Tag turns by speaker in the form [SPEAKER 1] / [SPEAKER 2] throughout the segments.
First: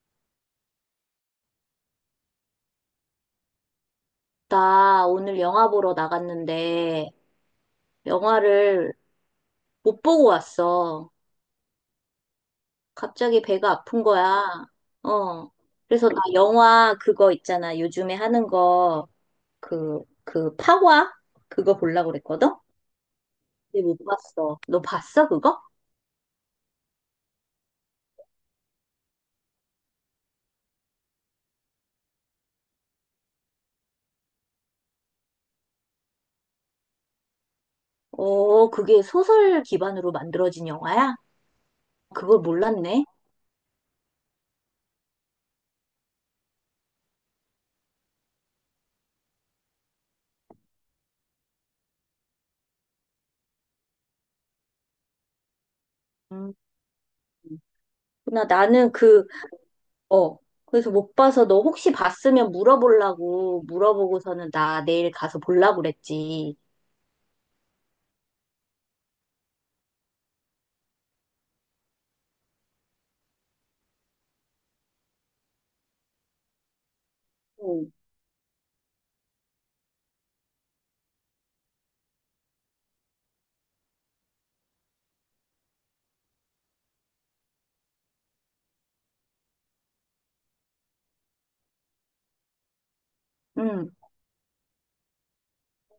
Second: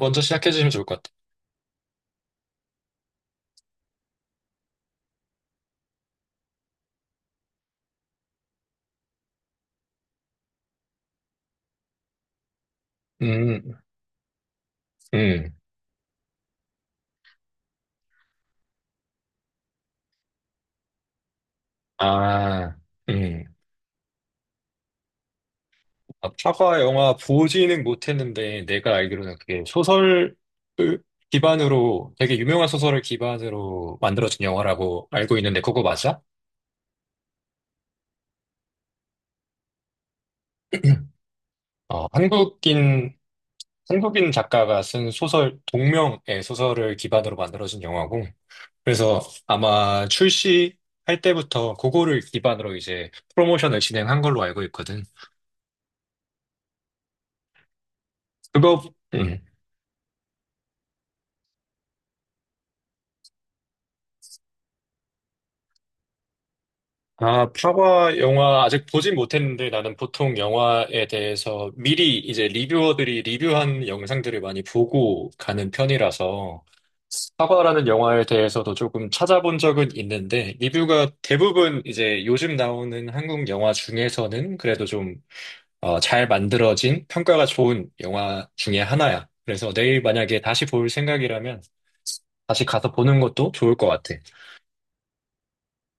[SPEAKER 1] 먼저 시작해 주시면 좋을 것 같아요.
[SPEAKER 2] 나 오늘 영화 보러 나갔는데 영화를 못 보고 왔어. 갑자기 배가
[SPEAKER 1] 음,
[SPEAKER 2] 아픈 거야. 어.
[SPEAKER 1] 음,
[SPEAKER 2] 그래서 나 영화 그거 있잖아. 요즘에 하는 거 그 파과? 그거 보려고 그랬거든?
[SPEAKER 1] 아, 음.
[SPEAKER 2] 근데 못 봤어. 너 봤어, 그거?
[SPEAKER 1] 아, 파과 영화 보지는 못했는데 내가 알기로는 그게 소설을 기반으로 되게 유명한 소설을 기반으로 만들어진 영화라고 알고 있는데 그거 맞아?
[SPEAKER 2] 어, 그게 소설 기반으로 만들어진 영화야?
[SPEAKER 1] 어,
[SPEAKER 2] 그걸 몰랐네.
[SPEAKER 1] 한국인 한국인 작가가 쓴 소설 동명의 소설을 기반으로 만들어진 영화고, 그래서 아마 출시할 때부터 그거를 기반으로 이제 프로모션을 진행한 걸로 알고 있거든.
[SPEAKER 2] 음. 나
[SPEAKER 1] 그거
[SPEAKER 2] 나는 그
[SPEAKER 1] 음.
[SPEAKER 2] 어. 그래서 못 봐서 너 혹시 봤으면 물어보려고 물어보고서는 나 내일 가서 보려고 그랬지.
[SPEAKER 1] 아, 파과 영화 아직 보진 못했는데 나는 보통 영화에 대해서 미리 이제 리뷰어들이 리뷰한 영상들을 많이 보고 가는 편이라서 파과라는
[SPEAKER 2] 응.
[SPEAKER 1] 영화에 대해서도 조금 찾아본 적은 있는데, 리뷰가 대부분 이제 요즘 나오는 한국 영화 중에서는 그래도 좀, 잘 만들어진, 평가가 좋은 영화 중에 하나야. 그래서 내일 만약에 다시 볼 생각이라면 다시 가서 보는 것도 좋을 것
[SPEAKER 2] 응.
[SPEAKER 1] 같아.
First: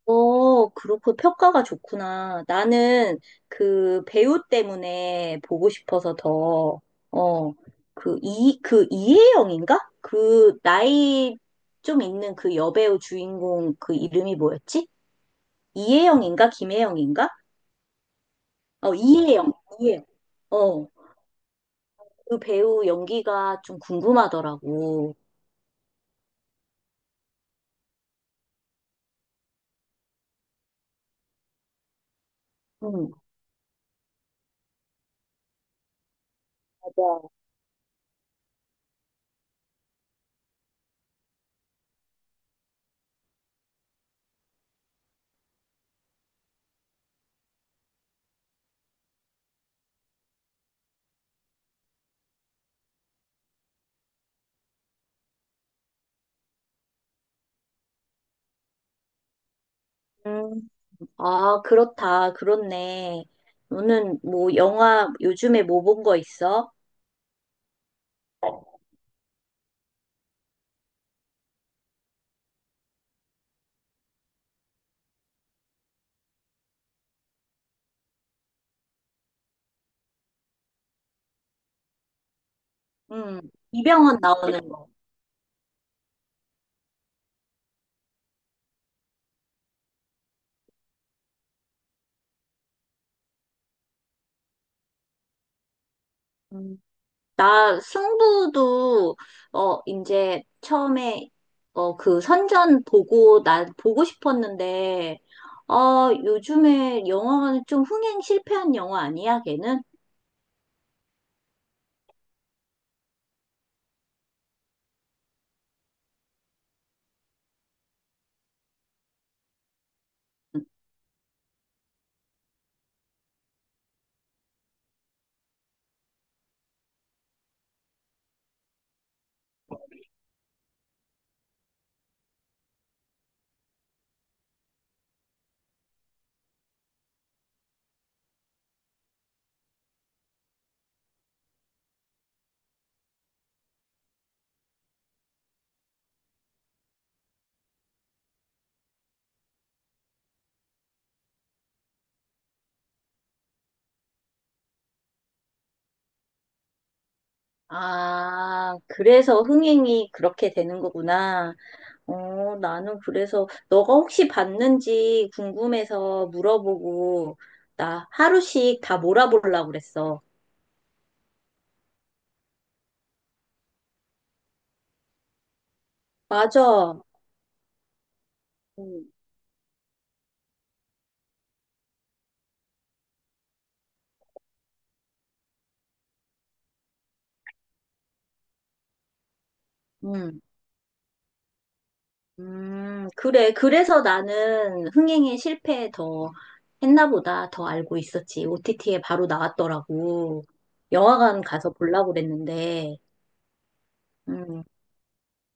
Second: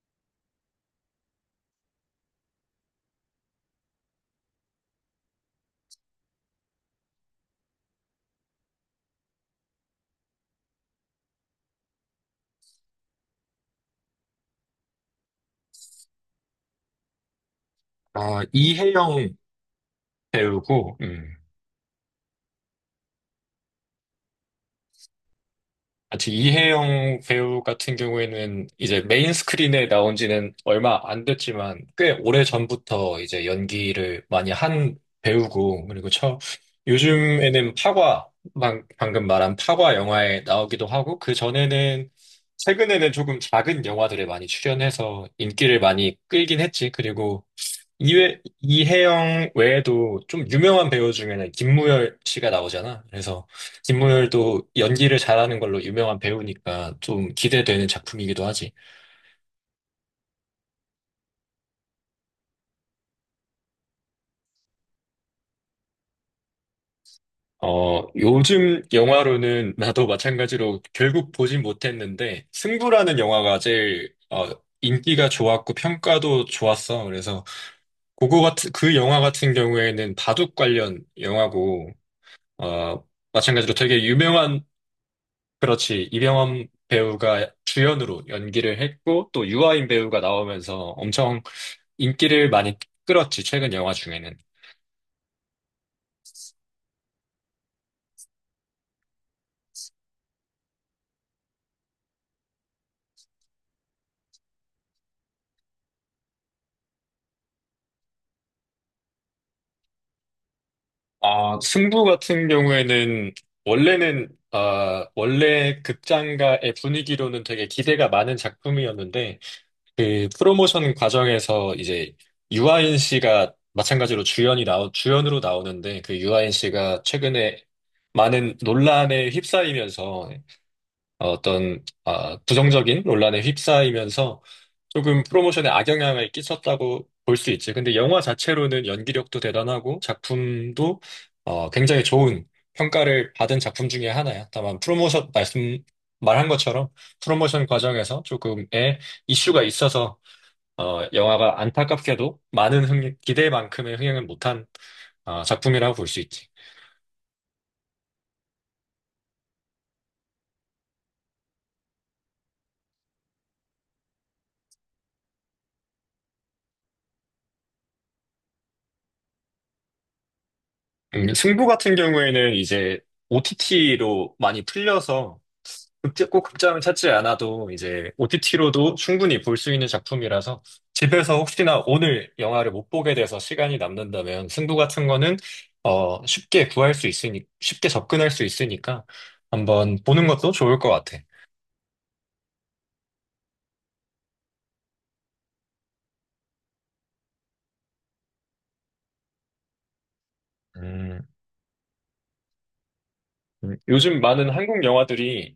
[SPEAKER 2] 어, 그렇고 평가가 좋구나. 나는 그 배우 때문에 보고 싶어서 더, 어, 그 이혜영인가? 그 나이 좀 있는 그 여배우 주인공 그 이름이 뭐였지? 이혜영인가? 김혜영인가?
[SPEAKER 1] 아,
[SPEAKER 2] 어,
[SPEAKER 1] 이혜영
[SPEAKER 2] 이혜영. 이혜영. 어,
[SPEAKER 1] 배우고,
[SPEAKER 2] 그 배우 연기가 좀 궁금하더라고.
[SPEAKER 1] 아직 이혜영 배우 같은 경우에는 이제 메인 스크린에 나온 지는 얼마 안 됐지만 꽤 오래
[SPEAKER 2] 응.
[SPEAKER 1] 전부터 이제 연기를 많이 한 배우고, 그리고 처
[SPEAKER 2] 맞아.
[SPEAKER 1] 요즘에는 파과, 방금 말한 파과 영화에 나오기도 하고, 그 전에는 최근에는 조금 작은 영화들에 많이 출연해서 인기를 많이 끌긴 했지. 그리고 이혜영 외에도 좀 유명한 배우 중에는 김무열 씨가 나오잖아. 그래서 김무열도 연기를 잘하는 걸로 유명한 배우니까 좀 기대되는 작품이기도 하지.
[SPEAKER 2] 음. 아, 그렇다. 그렇네. 너는 뭐 영화 요즘에 뭐 본 거 있어?
[SPEAKER 1] 어, 요즘 영화로는 나도 마찬가지로 결국 보진 못했는데 승부라는 영화가 제일 인기가 좋았고 평가도 좋았어. 그래서 그거 같은 그 영화 같은 경우에는 바둑 관련 영화고, 어,
[SPEAKER 2] 음.
[SPEAKER 1] 마찬가지로 되게
[SPEAKER 2] 이병헌
[SPEAKER 1] 유명한.
[SPEAKER 2] 나오는 거.
[SPEAKER 1] 그렇지, 이병헌 배우가 주연으로 연기를 했고, 또 유아인 배우가 나오면서 엄청 인기를 많이 끌었지, 최근 영화 중에는.
[SPEAKER 2] 음. 나 승부도 어 이제 처음에 어 그 선전 보고 나 보고 싶었는데 어 요즘에 영화관은 좀 흥행 실패한 영화 아니야, 걔는?
[SPEAKER 1] 아, 승부 같은 경우에는, 원래 극장가의 분위기로는 되게 기대가 많은 작품이었는데, 그 프로모션 과정에서 이제 유아인 씨가 마찬가지로 주연으로 나오는데, 그 유아인 씨가 최근에 많은 논란에 휩싸이면서, 부정적인 논란에 휩싸이면서 조금 프로모션에 악영향을 끼쳤다고 볼 수 있지. 근데 영화 자체로는 연기력도 대단하고 작품도 굉장히 좋은 평가를 받은 작품 중에 하나야. 다만 프로모션 말씀 말한 것처럼 프로모션 과정에서 조금의 이슈가 있어서, 영화가 안타깝게도 기대만큼의 흥행을 못한, 작품이라고 볼 수 있지.
[SPEAKER 2] 아, 그래서 흥행이 그렇게 되는 거구나. 어, 나는 그래서 너가 혹시 봤는지 궁금해서 물어보고 나 하루씩 다 몰아보려고 그랬어.
[SPEAKER 1] 승부 같은 경우에는 이제 OTT로 많이 풀려서, 꼭 극장을
[SPEAKER 2] 맞아.
[SPEAKER 1] 찾지 않아도 이제 OTT로도
[SPEAKER 2] 음.
[SPEAKER 1] 충분히 볼 수 있는 작품이라서 집에서 혹시나 오늘 영화를 못 보게 돼서 시간이 남는다면 승부 같은 거는 쉽게 접근할 수 있으니까 한번 보는
[SPEAKER 2] 음,
[SPEAKER 1] 것도 좋을 것 같아.
[SPEAKER 2] 그래. 그래서 나는 흥행에 실패 더 했나 보다 더 알고 있었지. OTT에 바로 나왔더라고.
[SPEAKER 1] 음.
[SPEAKER 2] 영화관 가서 보려고 그랬는데.
[SPEAKER 1] 요즘 많은
[SPEAKER 2] 음.
[SPEAKER 1] 한국 영화들이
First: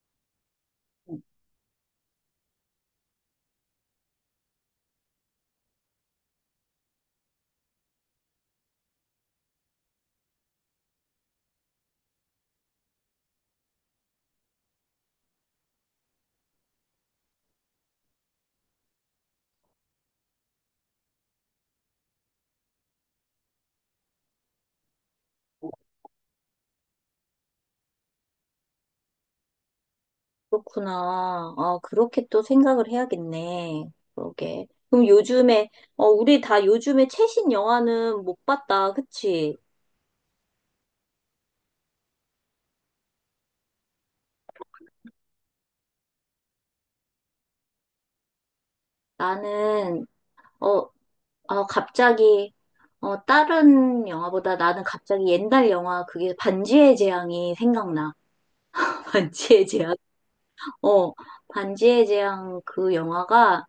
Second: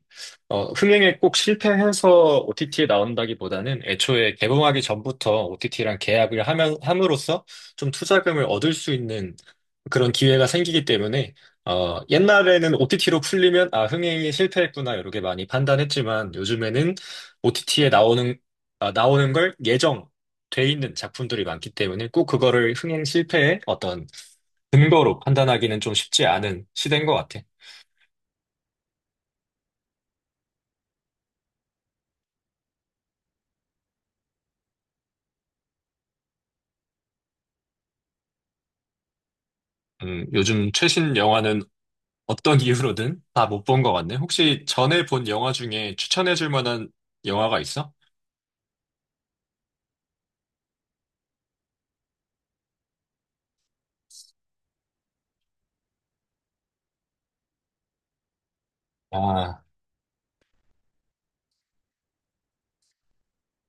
[SPEAKER 1] 흥행에 꼭 실패해서 OTT에 나온다기보다는 애초에 개봉하기 전부터 OTT랑 함으로써 좀 투자금을 얻을 수 있는 그런 기회가 생기기 때문에, 옛날에는 OTT로 풀리면 아, 흥행이 실패했구나 이렇게 많이 판단했지만 요즘에는 OTT에 나오는, 나오는 걸 예정 돼 있는 작품들이 많기 때문에 꼭 그거를 흥행 실패의 어떤 근거로 판단하기는 좀 쉽지 않은 시대인 것 같아요.
[SPEAKER 2] 그렇구나. 아, 그렇게 또 생각을 해야겠네. 그러게. 그럼 요즘에, 어, 우리 다 요즘에 최신 영화는 못 봤다. 그치?
[SPEAKER 1] 요즘 최신 영화는 어떤 이유로든 다 못 본 것 같네. 혹시 전에 본 영화 중에 추천해 줄 만한 영화가 있어?
[SPEAKER 2] 나는, 어, 갑자기, 어, 다른 영화보다 나는 갑자기 옛날 영화, 그게 반지의 제왕이 생각나.
[SPEAKER 1] 아,
[SPEAKER 2] 반지의 제왕? 어, 반지의 제왕 그 영화가,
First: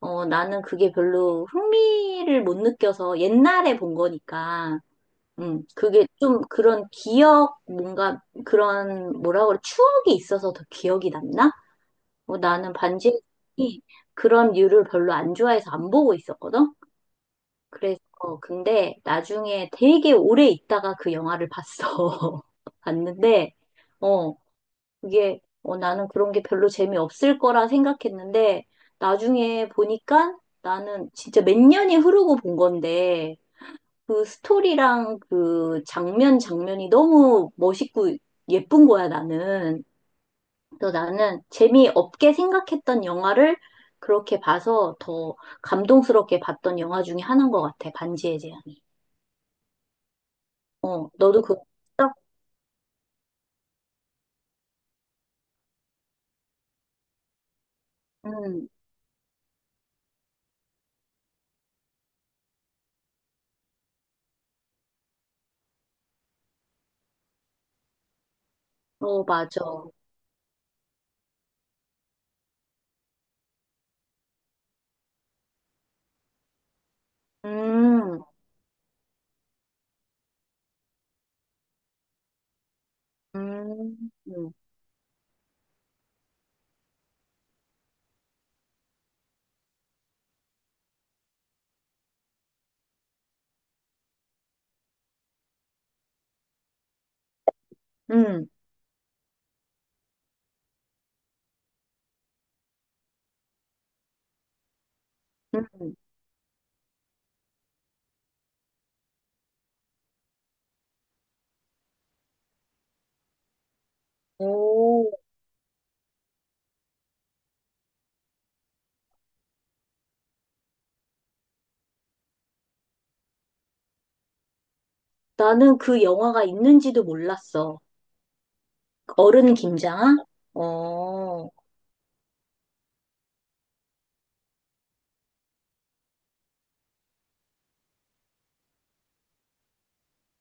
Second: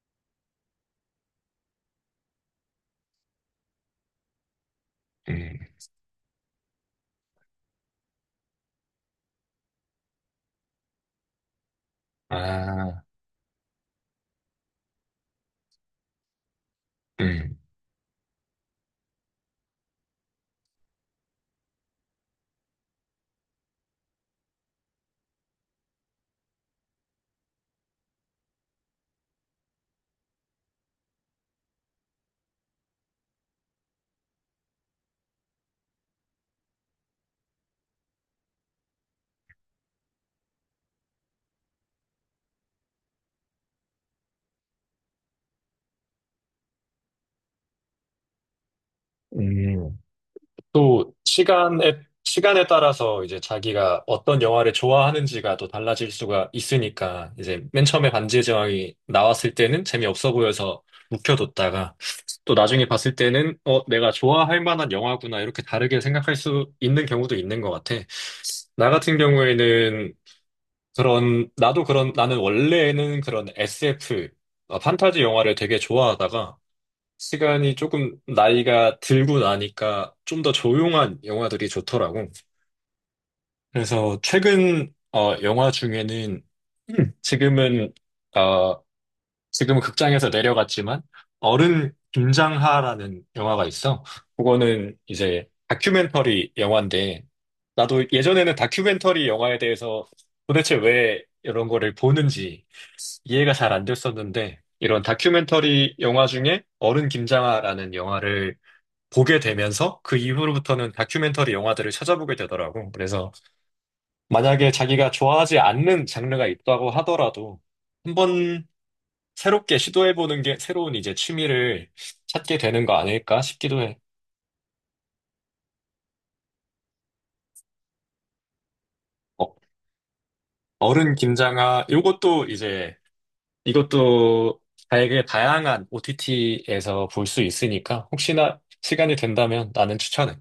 [SPEAKER 2] 어, 나는 그게 별로 흥미를 못 느껴서 옛날에 본 거니까.
[SPEAKER 1] 음,
[SPEAKER 2] 그게 좀 그런 기억, 뭔가 그런 뭐라 그래, 추억이 있어서 더 기억이 남나? 뭐 나는
[SPEAKER 1] 아,
[SPEAKER 2] 반지의 제왕이 그런 류를 별로 안 좋아해서 안 보고 있었거든?
[SPEAKER 1] 음.
[SPEAKER 2] 그래서, 근데 나중에 되게 오래 있다가 그 영화를 봤어. 봤는데, 어, 그게, 어, 나는 그런 게 별로 재미없을 거라 생각했는데, 나중에 보니까 나는 진짜 몇 년이 흐르고 본 건데, 그 스토리랑 그 장면 장면이 너무 멋있고 예쁜 거야, 나는. 또 나는 재미없게 생각했던 영화를 그렇게 봐서 더 감동스럽게 봤던 영화 중에 하나인 것 같아, 반지의 제왕이.
[SPEAKER 1] 음.
[SPEAKER 2] 어,
[SPEAKER 1] 또
[SPEAKER 2] 너도 그거
[SPEAKER 1] 시간에
[SPEAKER 2] 봤어?
[SPEAKER 1] 시간에 따라서 이제 자기가 어떤 영화를 좋아하는지가 또 달라질 수가 있으니까, 이제 맨 처음에 반지의
[SPEAKER 2] 음,
[SPEAKER 1] 제왕이 나왔을 때는 재미없어 보여서 묵혀뒀다가 또 나중에 봤을 때는 어 내가 좋아할 만한 영화구나 이렇게 다르게 생각할 수 있는 경우도 있는 것 같아. 나 같은
[SPEAKER 2] 어, 맞아.
[SPEAKER 1] 경우에는 그런 나도 그런 나는 원래는 그런 SF, 판타지 영화를 되게 좋아하다가 시간이 조금
[SPEAKER 2] 음,
[SPEAKER 1] 나이가 들고 나니까 좀 더 조용한 영화들이 좋더라고.
[SPEAKER 2] 음,
[SPEAKER 1] 그래서
[SPEAKER 2] 음,
[SPEAKER 1] 최근 영화 중에는, 음, 지금은 어, 지금은 극장에서 내려갔지만 어른 김장하라는 영화가 있어. 그거는 이제 다큐멘터리 영화인데, 나도
[SPEAKER 2] 음,
[SPEAKER 1] 예전에는 다큐멘터리 영화에 대해서 도대체 왜 이런 거를 보는지 이해가 잘 안 됐었는데, 이런
[SPEAKER 2] 음.
[SPEAKER 1] 다큐멘터리 영화 중에 어른 김장하라는 영화를 보게 되면서 그 이후로부터는 다큐멘터리 영화들을 찾아보게 되더라고. 그래서 만약에 자기가
[SPEAKER 2] 오,
[SPEAKER 1] 좋아하지 않는 장르가 있다고 하더라도 한번 새롭게 시도해보는 게 새로운 이제 취미를 찾게 되는 거 아닐까 싶기도 해.
[SPEAKER 2] 나는 그 영화가 있는지도 몰랐어.
[SPEAKER 1] 어,
[SPEAKER 2] 어른 김장아?
[SPEAKER 1] 어른
[SPEAKER 2] 어.
[SPEAKER 1] 김장아, 이것도 되게 다양한 OTT에서 볼 수 있으니까 혹시나 시간이 된다면 나는 추천해.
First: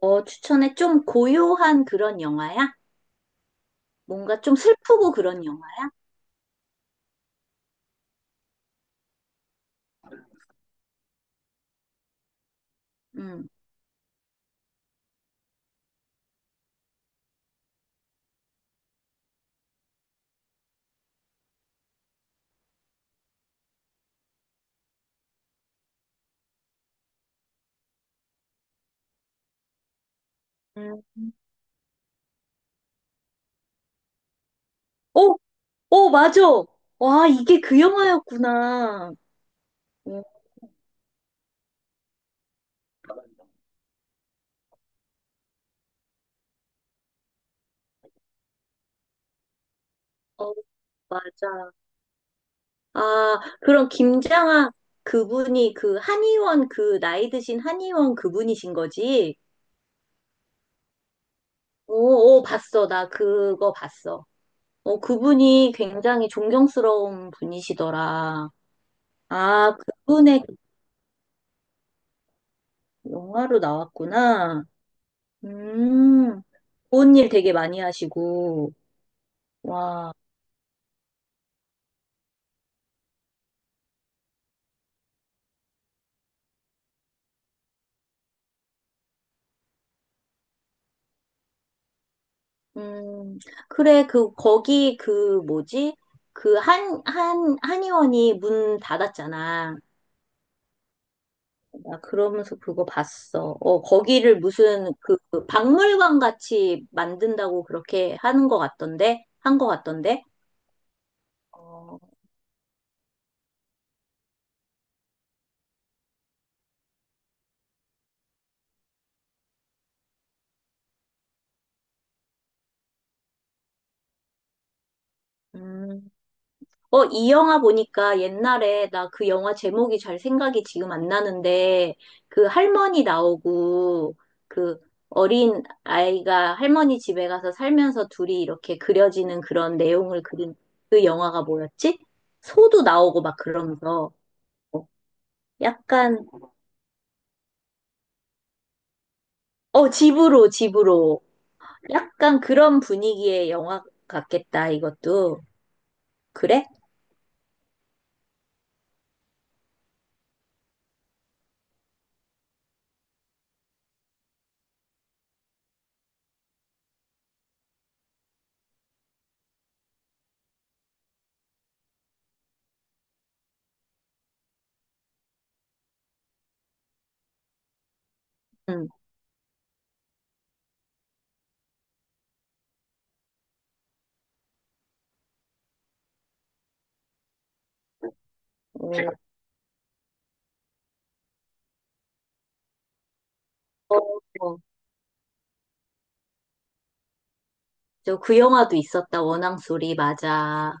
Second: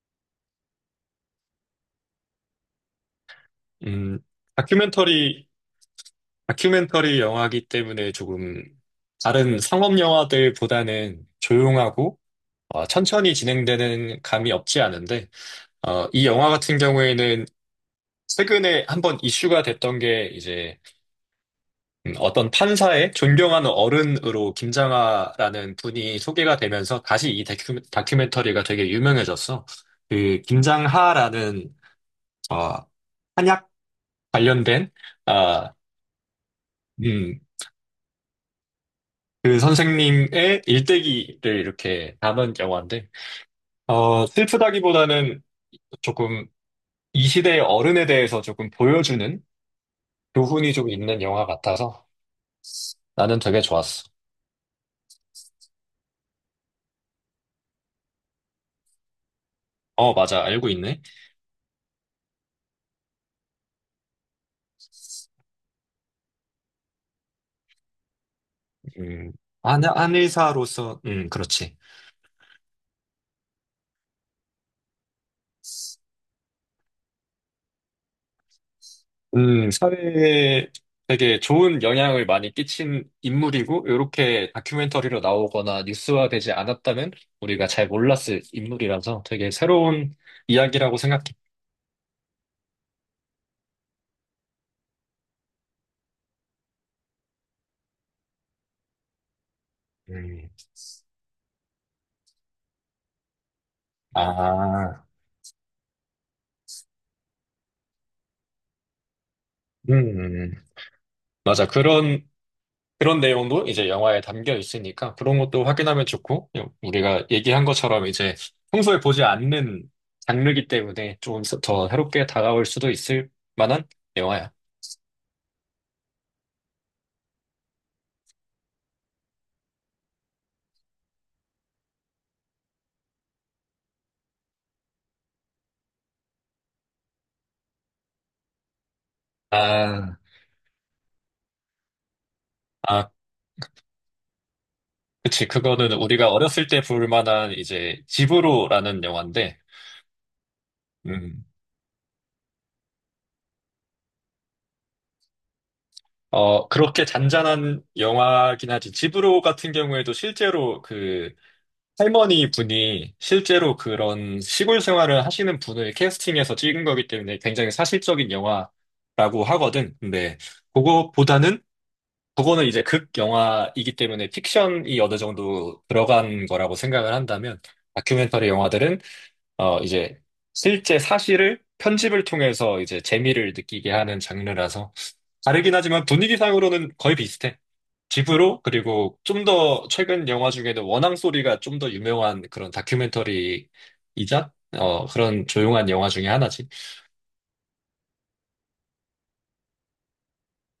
[SPEAKER 2] 어, 추천해. 좀 고요한 그런 영화야?
[SPEAKER 1] 음,
[SPEAKER 2] 뭔가 좀 슬프고 그런
[SPEAKER 1] 다큐멘터리
[SPEAKER 2] 영화야?
[SPEAKER 1] 다큐멘터리 영화이기 때문에 조금 다른 상업 영화들보다는 조용하고, 어, 천천히
[SPEAKER 2] 음.
[SPEAKER 1] 진행되는 감이 없지 않은데, 어, 이 영화 같은 경우에는 최근에 한번 이슈가 됐던 게 이제, 어떤 판사의 존경하는 어른으로 김장하라는 분이 소개가 되면서 다시 이 다큐멘터리가 되게 유명해졌어. 그
[SPEAKER 2] 음.
[SPEAKER 1] 김장하라는 어, 한약 관련된,
[SPEAKER 2] 오,
[SPEAKER 1] 아,
[SPEAKER 2] 오, 맞아. 와,
[SPEAKER 1] 음,
[SPEAKER 2] 이게 그 영화였구나.
[SPEAKER 1] 그
[SPEAKER 2] 어,
[SPEAKER 1] 선생님의 일대기를 이렇게 담은 영화인데, 어, 슬프다기보다는 조금 이 시대의 어른에 대해서 조금 보여주는
[SPEAKER 2] 어,
[SPEAKER 1] 교훈이 좀 있는 영화
[SPEAKER 2] 맞아.
[SPEAKER 1] 같아서
[SPEAKER 2] 아,
[SPEAKER 1] 나는 되게
[SPEAKER 2] 그럼
[SPEAKER 1] 좋았어.
[SPEAKER 2] 김장하 그분이 그 한의원 그 나이 드신 한의원 그분이신 거지?
[SPEAKER 1] 어, 맞아. 알고 있네.
[SPEAKER 2] 오, 오, 봤어. 나 그거 봤어. 어, 그분이 굉장히 존경스러운 분이시더라.
[SPEAKER 1] 음,
[SPEAKER 2] 아,
[SPEAKER 1] 안,
[SPEAKER 2] 그분의
[SPEAKER 1] 안의사로서, 그렇지.
[SPEAKER 2] 영화로 나왔구나. 음, 좋은 일 되게 많이 하시고, 와,
[SPEAKER 1] 사회에 되게 좋은 영향을 많이 끼친 인물이고, 이렇게 다큐멘터리로 나오거나 뉴스화되지 않았다면 우리가 잘 몰랐을 인물이라서 되게 새로운 이야기라고 생각해.
[SPEAKER 2] 음, 그래, 뭐지? 한의원이 문 닫았잖아.
[SPEAKER 1] 음.
[SPEAKER 2] 나 그러면서 그거 봤어. 어, 거기를 무슨,
[SPEAKER 1] 아,
[SPEAKER 2] 그 박물관 같이 만든다고 그렇게 하는 것 같던데? 한 것
[SPEAKER 1] 음,
[SPEAKER 2] 같던데?
[SPEAKER 1] 음. 음. 맞아.
[SPEAKER 2] 어,
[SPEAKER 1] 그런 내용도 이제 영화에 담겨 있으니까 그런 것도 확인하면 좋고, 우리가 얘기한 것처럼 이제 평소에 보지 않는 장르이기 때문에 조금 더 새롭게 다가올 수도 있을 만한 영화야.
[SPEAKER 2] 음. 어, 이 영화 보니까 옛날에 나 그 영화 제목이 잘 생각이 지금 안 나는데 그 할머니 나오고 그 어린 아이가 할머니 집에 가서 살면서 둘이 이렇게 그려지는 그런
[SPEAKER 1] 아,
[SPEAKER 2] 내용을 그린 그 영화가 뭐였지? 소도
[SPEAKER 1] 아,
[SPEAKER 2] 나오고 막 그러면서
[SPEAKER 1] 그치. 그거는
[SPEAKER 2] 약간
[SPEAKER 1] 우리가 어렸을 때 볼 만한 이제 집으로라는 영화인데,
[SPEAKER 2] 어, 집으로
[SPEAKER 1] 음,
[SPEAKER 2] 약간 그런 분위기의 영화 같겠다 이것도 그래?
[SPEAKER 1] 그렇게 잔잔한 영화긴 하지. 집으로 같은 경우에도 실제로 그 할머니 분이 실제로 그런 시골 생활을 하시는 분을 캐스팅해서 찍은 거기 때문에 굉장히 사실적인 영화라고 하거든. 근데 그거보다는, 그거는 이제 극 영화이기 때문에 픽션이 어느 정도 들어간 거라고 생각을 한다면, 다큐멘터리
[SPEAKER 2] 응.
[SPEAKER 1] 영화들은 어 이제 실제 사실을 편집을 통해서 이제 재미를 느끼게 하는 장르라서 다르긴 하지만 분위기상으로는 거의 비슷해. 집으로,
[SPEAKER 2] 어,
[SPEAKER 1] 그리고 좀 더 최근 영화 중에는 원앙 소리가 좀 더 유명한 그런 다큐멘터리이자,
[SPEAKER 2] 어, 어.
[SPEAKER 1] 어, 그런 조용한 영화 중에 하나지.
[SPEAKER 2] 저 그 영화도 있었다 원앙 소리 맞아.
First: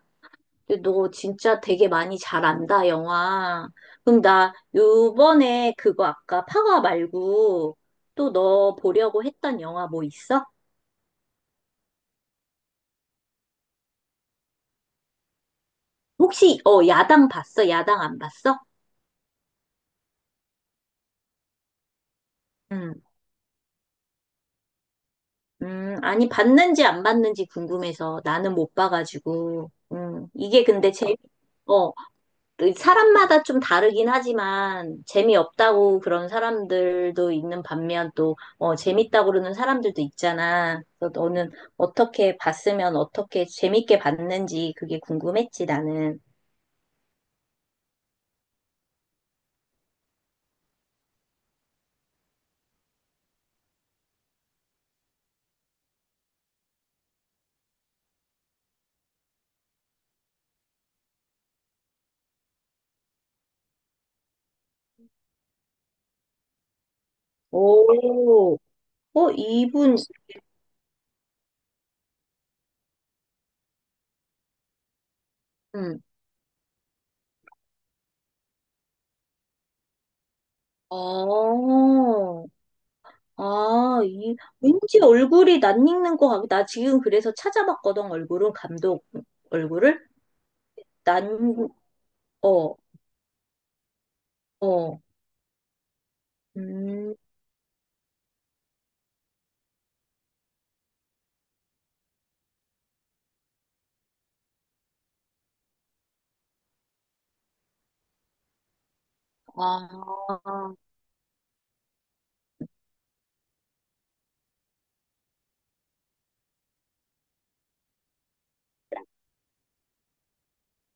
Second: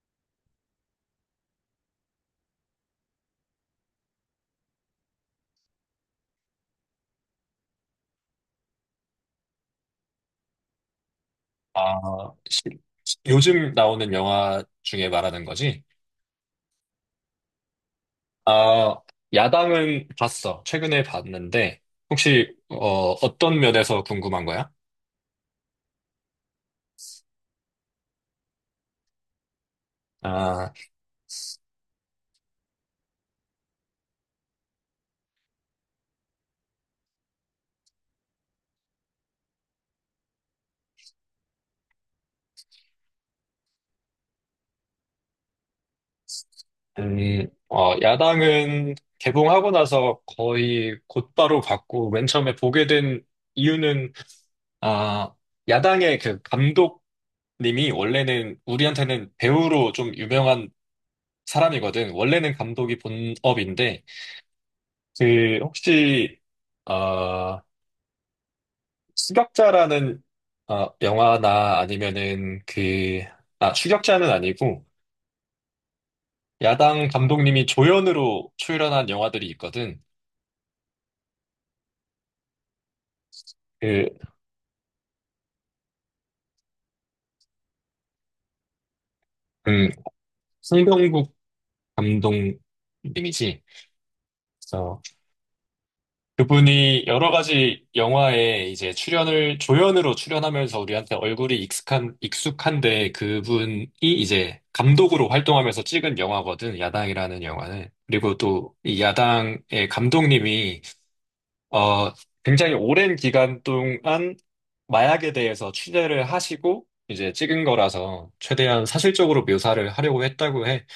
[SPEAKER 2] 근데 너 진짜 되게 많이 잘 안다, 영화. 그럼 나 요번에 그거 아까 파워 말고 또 너 보려고 했던 영화 뭐 있어?
[SPEAKER 1] 아, 시- 요즘 나오는 영화 중에 말하는 거지.
[SPEAKER 2] 혹시, 어, 야당 봤어? 야당 안 봤어?
[SPEAKER 1] 아, 야당은 봤어. 최근에 봤는데, 혹시,
[SPEAKER 2] 응.
[SPEAKER 1] 어, 어떤 면에서 궁금한 거야?
[SPEAKER 2] 아니, 봤는지 안 봤는지 궁금해서 나는 못 봐가지고. 이게
[SPEAKER 1] 아,
[SPEAKER 2] 근데 재미, 어, 그 사람마다 좀 다르긴 하지만 재미없다고 그런 사람들도 있는 반면 또 어, 재밌다고 그러는 사람들도 있잖아. 그래서 너는 어떻게 봤으면 어떻게 재밌게 봤는지 그게 궁금했지, 나는.
[SPEAKER 1] 어, 야당은 개봉하고 나서 거의 곧바로 봤고, 맨 처음에 보게 된 이유는, 아, 야당의 그 감독님이 원래는 우리한테는 배우로 좀 유명한 사람이거든. 원래는 감독이 본업인데, 그, 혹시, 어,
[SPEAKER 2] 오, 어, 이분,
[SPEAKER 1] 추격자라는, 어, 영화나 아니면은 그, 아, 추격자는 아니고,
[SPEAKER 2] 음,
[SPEAKER 1] 야당 감독님이 조연으로 출연한 영화들이 있거든.
[SPEAKER 2] 어, 아,
[SPEAKER 1] 그,
[SPEAKER 2] 이, 왠지 얼굴이 낯익는 거 같아. 나 지금 그래서 찾아봤거든, 얼굴은, 감독
[SPEAKER 1] 음,
[SPEAKER 2] 얼굴을.
[SPEAKER 1] 송병국
[SPEAKER 2] 난, 어,
[SPEAKER 1] 감독님이지.
[SPEAKER 2] 어,
[SPEAKER 1] 그래서 그분이
[SPEAKER 2] 음,
[SPEAKER 1] 여러 가지 영화에 이제 조연으로 출연하면서 우리한테 얼굴이 익숙한데 그분이 이제 감독으로 활동하면서 찍은 영화거든, 야당이라는 영화는. 그리고 또 이 야당의
[SPEAKER 2] 아.
[SPEAKER 1] 감독님이 어, 굉장히 오랜 기간 동안 마약에 대해서 취재를 하시고 이제 찍은 거라서 최대한 사실적으로 묘사를 하려고 했다고 해.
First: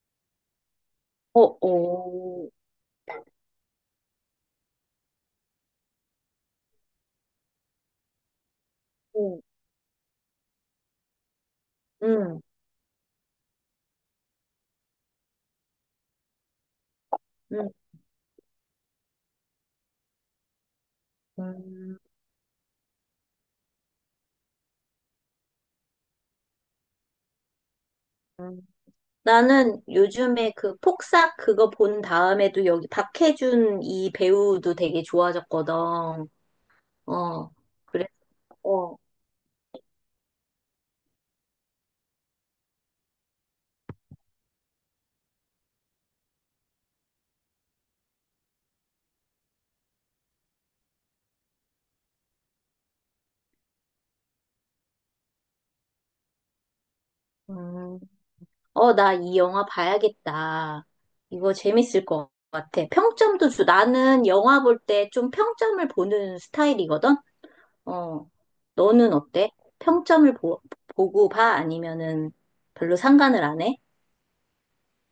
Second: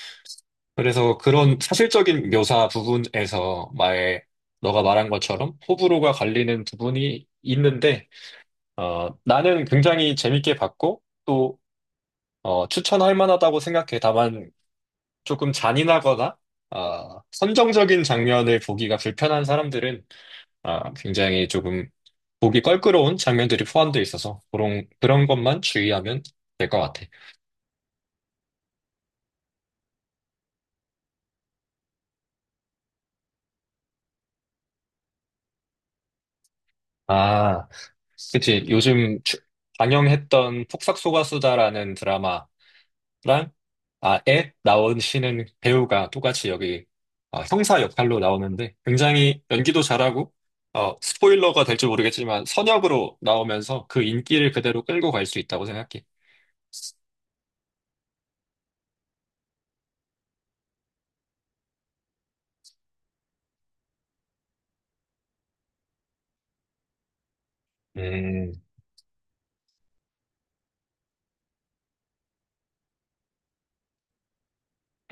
[SPEAKER 1] 그래서
[SPEAKER 2] 어,
[SPEAKER 1] 그런 사실적인
[SPEAKER 2] 어,
[SPEAKER 1] 묘사 부분에서 마에 너가 말한 것처럼 호불호가 갈리는 부분이 있는데, 어,
[SPEAKER 2] 어,
[SPEAKER 1] 나는 굉장히 재밌게 봤고 또
[SPEAKER 2] 음,
[SPEAKER 1] 어, 추천할 만하다고 생각해. 다만 조금 잔인하거나 어,
[SPEAKER 2] 음,
[SPEAKER 1] 선정적인 장면을 보기가 불편한 사람들은 어, 굉장히 조금
[SPEAKER 2] 음,
[SPEAKER 1] 보기 껄끄러운 장면들이 포함되어 있어서 그런 것만 주의하면 될 것 같아.
[SPEAKER 2] 음. 나는 요즘에 그 폭싹 그거 본 다음에도 여기 박해준 이 배우도 되게 좋아졌거든. 어,
[SPEAKER 1] 아,
[SPEAKER 2] 그래서,
[SPEAKER 1] 그치.
[SPEAKER 2] 어,
[SPEAKER 1] 요즘 방영했던 폭삭소가수다라는 드라마랑, 에 나오시는 배우가 똑같이 여기 어, 형사 역할로 나오는데 굉장히 연기도 잘하고, 어, 스포일러가 될지 모르겠지만 선역으로 나오면서 그 인기를 그대로 끌고 갈 수 있다고 생각해.
[SPEAKER 2] 음. 어, 나 이 영화 봐야겠다. 이거 재밌을 것 같아. 평점도 주, 나는 영화 볼 때 좀 평점을 보는 스타일이거든? 어,
[SPEAKER 1] 음.
[SPEAKER 2] 너는 어때? 평점을 보, 보고 봐? 아니면은 별로 상관을 안 해?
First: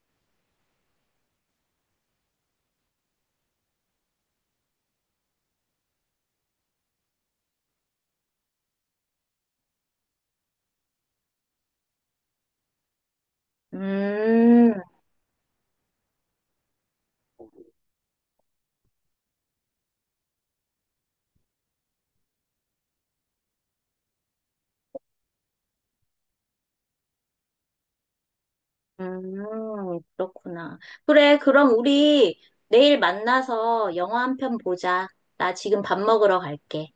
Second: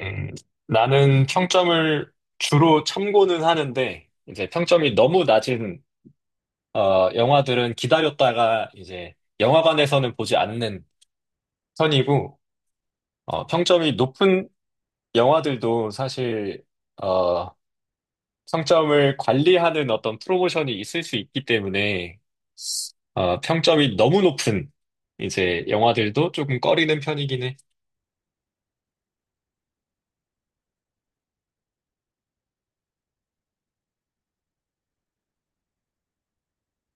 [SPEAKER 1] 음, 나는 평점을 주로 참고는 하는데, 이제 평점이 너무 낮은, 어, 영화들은 기다렸다가 이제 영화관에서는 보지 않는 편이고, 어, 평점이 높은
[SPEAKER 2] 음,
[SPEAKER 1] 영화들도 사실, 어, 평점을 관리하는 어떤 프로모션이 있을 수 있기 때문에, 어, 평점이 너무 높은 이제 영화들도 조금 꺼리는 편이긴 해.
[SPEAKER 2] 그렇구나. 그래, 그럼 우리 내일 만나서 영화 한 편 보자. 나 지금 밥 먹으러 갈게.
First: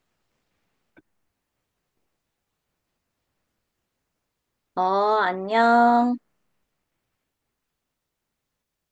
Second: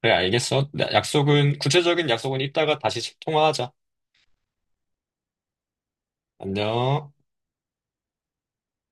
[SPEAKER 1] 그래, 알겠어. 구체적인 약속은 이따가 다시 통화하자.
[SPEAKER 2] 어, 안녕.
[SPEAKER 1] 안녕.